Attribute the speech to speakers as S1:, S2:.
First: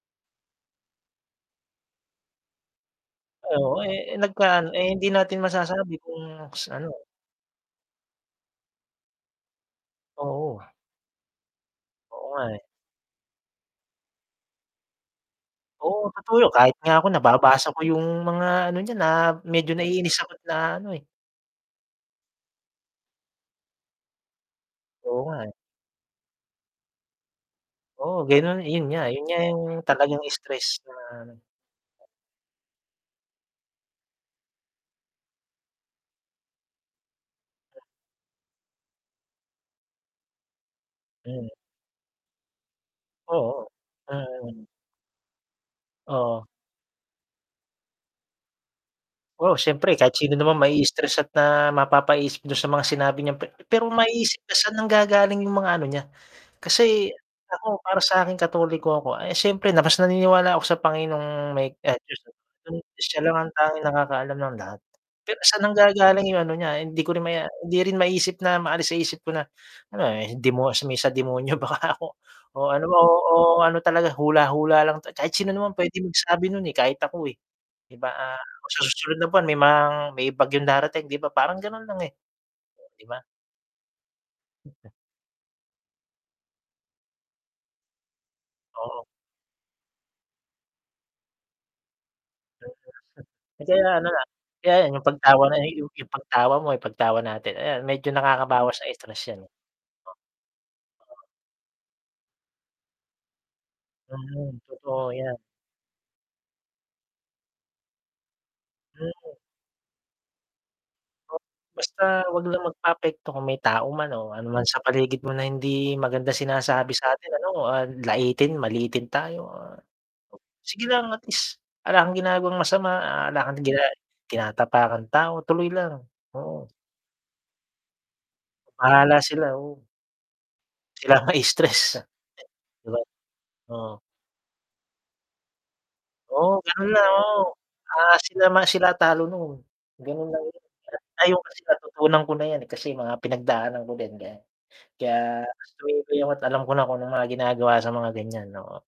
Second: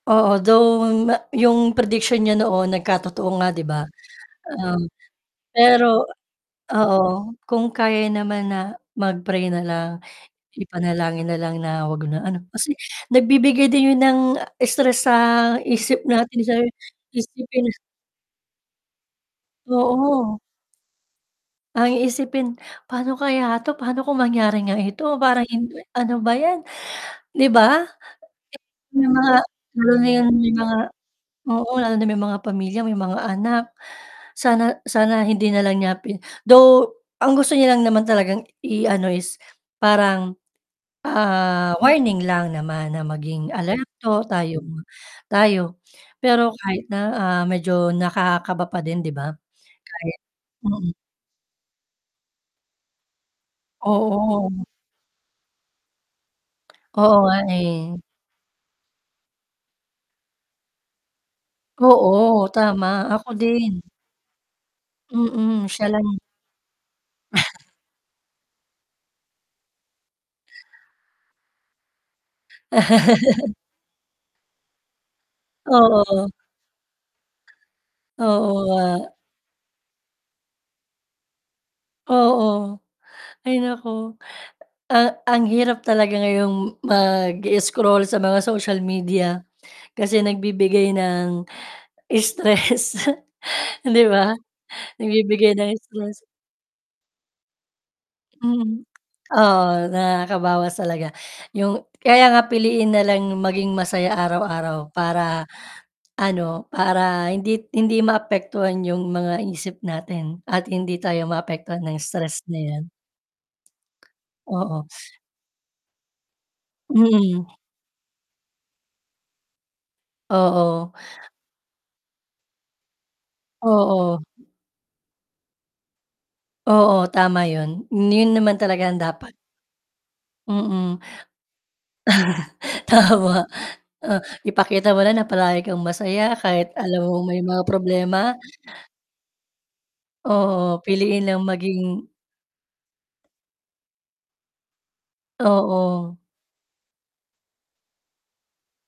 S1: Oo, though ma 'yong prediction niya noon nagkatotoo nga 'di
S2: Oo,
S1: ba,
S2: eh, nagkaan eh,
S1: um,
S2: hindi natin masasabi
S1: pero
S2: kung ano.
S1: oo, kung kaya naman na mag-pray na lang
S2: Oo.
S1: ipanalangin na lang na huwag
S2: Oo
S1: na ano,
S2: nga eh.
S1: kasi nagbibigay din 'yon ng stress sa isip
S2: Oo, totoo
S1: natin
S2: yun,
S1: sa
S2: kahit nga ako
S1: isipin
S2: nababasa ko yung mga ano niya, na medyo naiinis
S1: Oo.
S2: ako't naaano eh.
S1: Ang iisipin, "Paano kaya 'to paano kung mangyari nga ito
S2: Oo nga
S1: parang
S2: eh.
S1: ano ba 'yan." 'Di ba
S2: Oo, ganon, yun nga,
S1: may
S2: yun
S1: mga
S2: nga yung
S1: lalo na
S2: talagang
S1: 'yon may mga
S2: stress na
S1: oo, lalo na may mga pamilya, may mga anak, sana sana hindi na lang niya pi though ang gusto niya lang naman talagang i ano is parang,
S2: Mm.
S1: ah, warning lang naman na maging
S2: Oo,
S1: alerto tayo
S2: mm.
S1: tayo
S2: Oo.
S1: pero kahit na, ah, medyo nakakakaba pa din 'di ba
S2: Oo, siyempre kahit
S1: kahit
S2: sino naman
S1: mm.
S2: ma-istress at na mapapaisip dun sa mga sinabi niyang pe pero maiisip na
S1: Oo.
S2: saan nanggagaling yung mga ano niya, kasi
S1: Oo nga
S2: ako para
S1: eh.
S2: sa'kin Katoliko ako ay siyempre na naniniwala ako sa Panginoong may
S1: Oo,
S2: [unintelligible]
S1: tama
S2: siya
S1: ako
S2: lang ang
S1: din.
S2: tanging nakakaalam ng lahat pero saan
S1: Mm, siya lang.
S2: nanggagaling yung ano, niya hindi ko rin ma hindi rin maisip na maalis sa isip ko na ano demo may sa demonyo baka ako o ano ba, oo, oo ano talaga hula hula lang. Kahit sino naman pwede
S1: Oo.
S2: magsabi nun eh, kahit ako eh, di ba, ah,
S1: Oo
S2: sa
S1: nga.
S2: susunod na buwan, may mang may bagyo darating, 'di ba, parang ganon lang eh,
S1: Oo.
S2: 'di ba?
S1: Ay naku, ah, ang hirap talaga ngayong mag-scroll sa mga social
S2: Oo.
S1: media kasi nagbibigay ng stress, di
S2: [unintelligible]
S1: ba,
S2: kaya yun yung pagtawa
S1: nagbibigay
S2: na
S1: ng
S2: yu yung
S1: stress.
S2: pagtawa mo ay pagtawa natin ayan, medyo nakakabawas sa
S1: Mm,
S2: stress yan eh.
S1: oo, nakakabawas talaga, yung kaya nga piliin nalang maging masaya
S2: Hmm,
S1: araw-araw
S2: totoo yan.
S1: para ano, para hindi hindi maapektuhan yung
S2: [unintelligible]
S1: mga isip natin at hindi tayo
S2: O,
S1: maapektuhan ng
S2: basta
S1: stress
S2: wag
S1: na
S2: lang
S1: yan.
S2: magpaapekto kung may tao man o ano naman sa
S1: Oo.
S2: paligid mo na hindi maganda sinasabi sa'tin ano,
S1: Mm.
S2: ah, laitin, maliitin tayo, ah, sige
S1: Oo.
S2: lang at least, ala kang ginagawang masama, ah, ala kang gina
S1: Oo.
S2: tinatapakang tao, tuloy lang, oo.
S1: Oo, tama yun, yun naman talaga ang
S2: Bahala
S1: dapat.
S2: sila, oo.
S1: Mm.
S2: Sila ang ma-stress 'di ba
S1: tama,
S2: oo.
S1: o, ipakita mo na na palagi kang masaya
S2: Oo
S1: kahit
S2: ganon
S1: alam
S2: lang
S1: mong may
S2: oo,
S1: mga
S2: ah,
S1: problema.
S2: sila mas sila talo nun ganun lang yun
S1: Oo piliin
S2: ngayon
S1: lang
S2: kasi
S1: maging
S2: natutunan ko na yan eh, kasi mga pinagdaanan ko din ganyan. Kaya mas tumibay
S1: Oo.
S2: ako't alam ko na kung anong mga ginagawa sa mga ganyan, oo.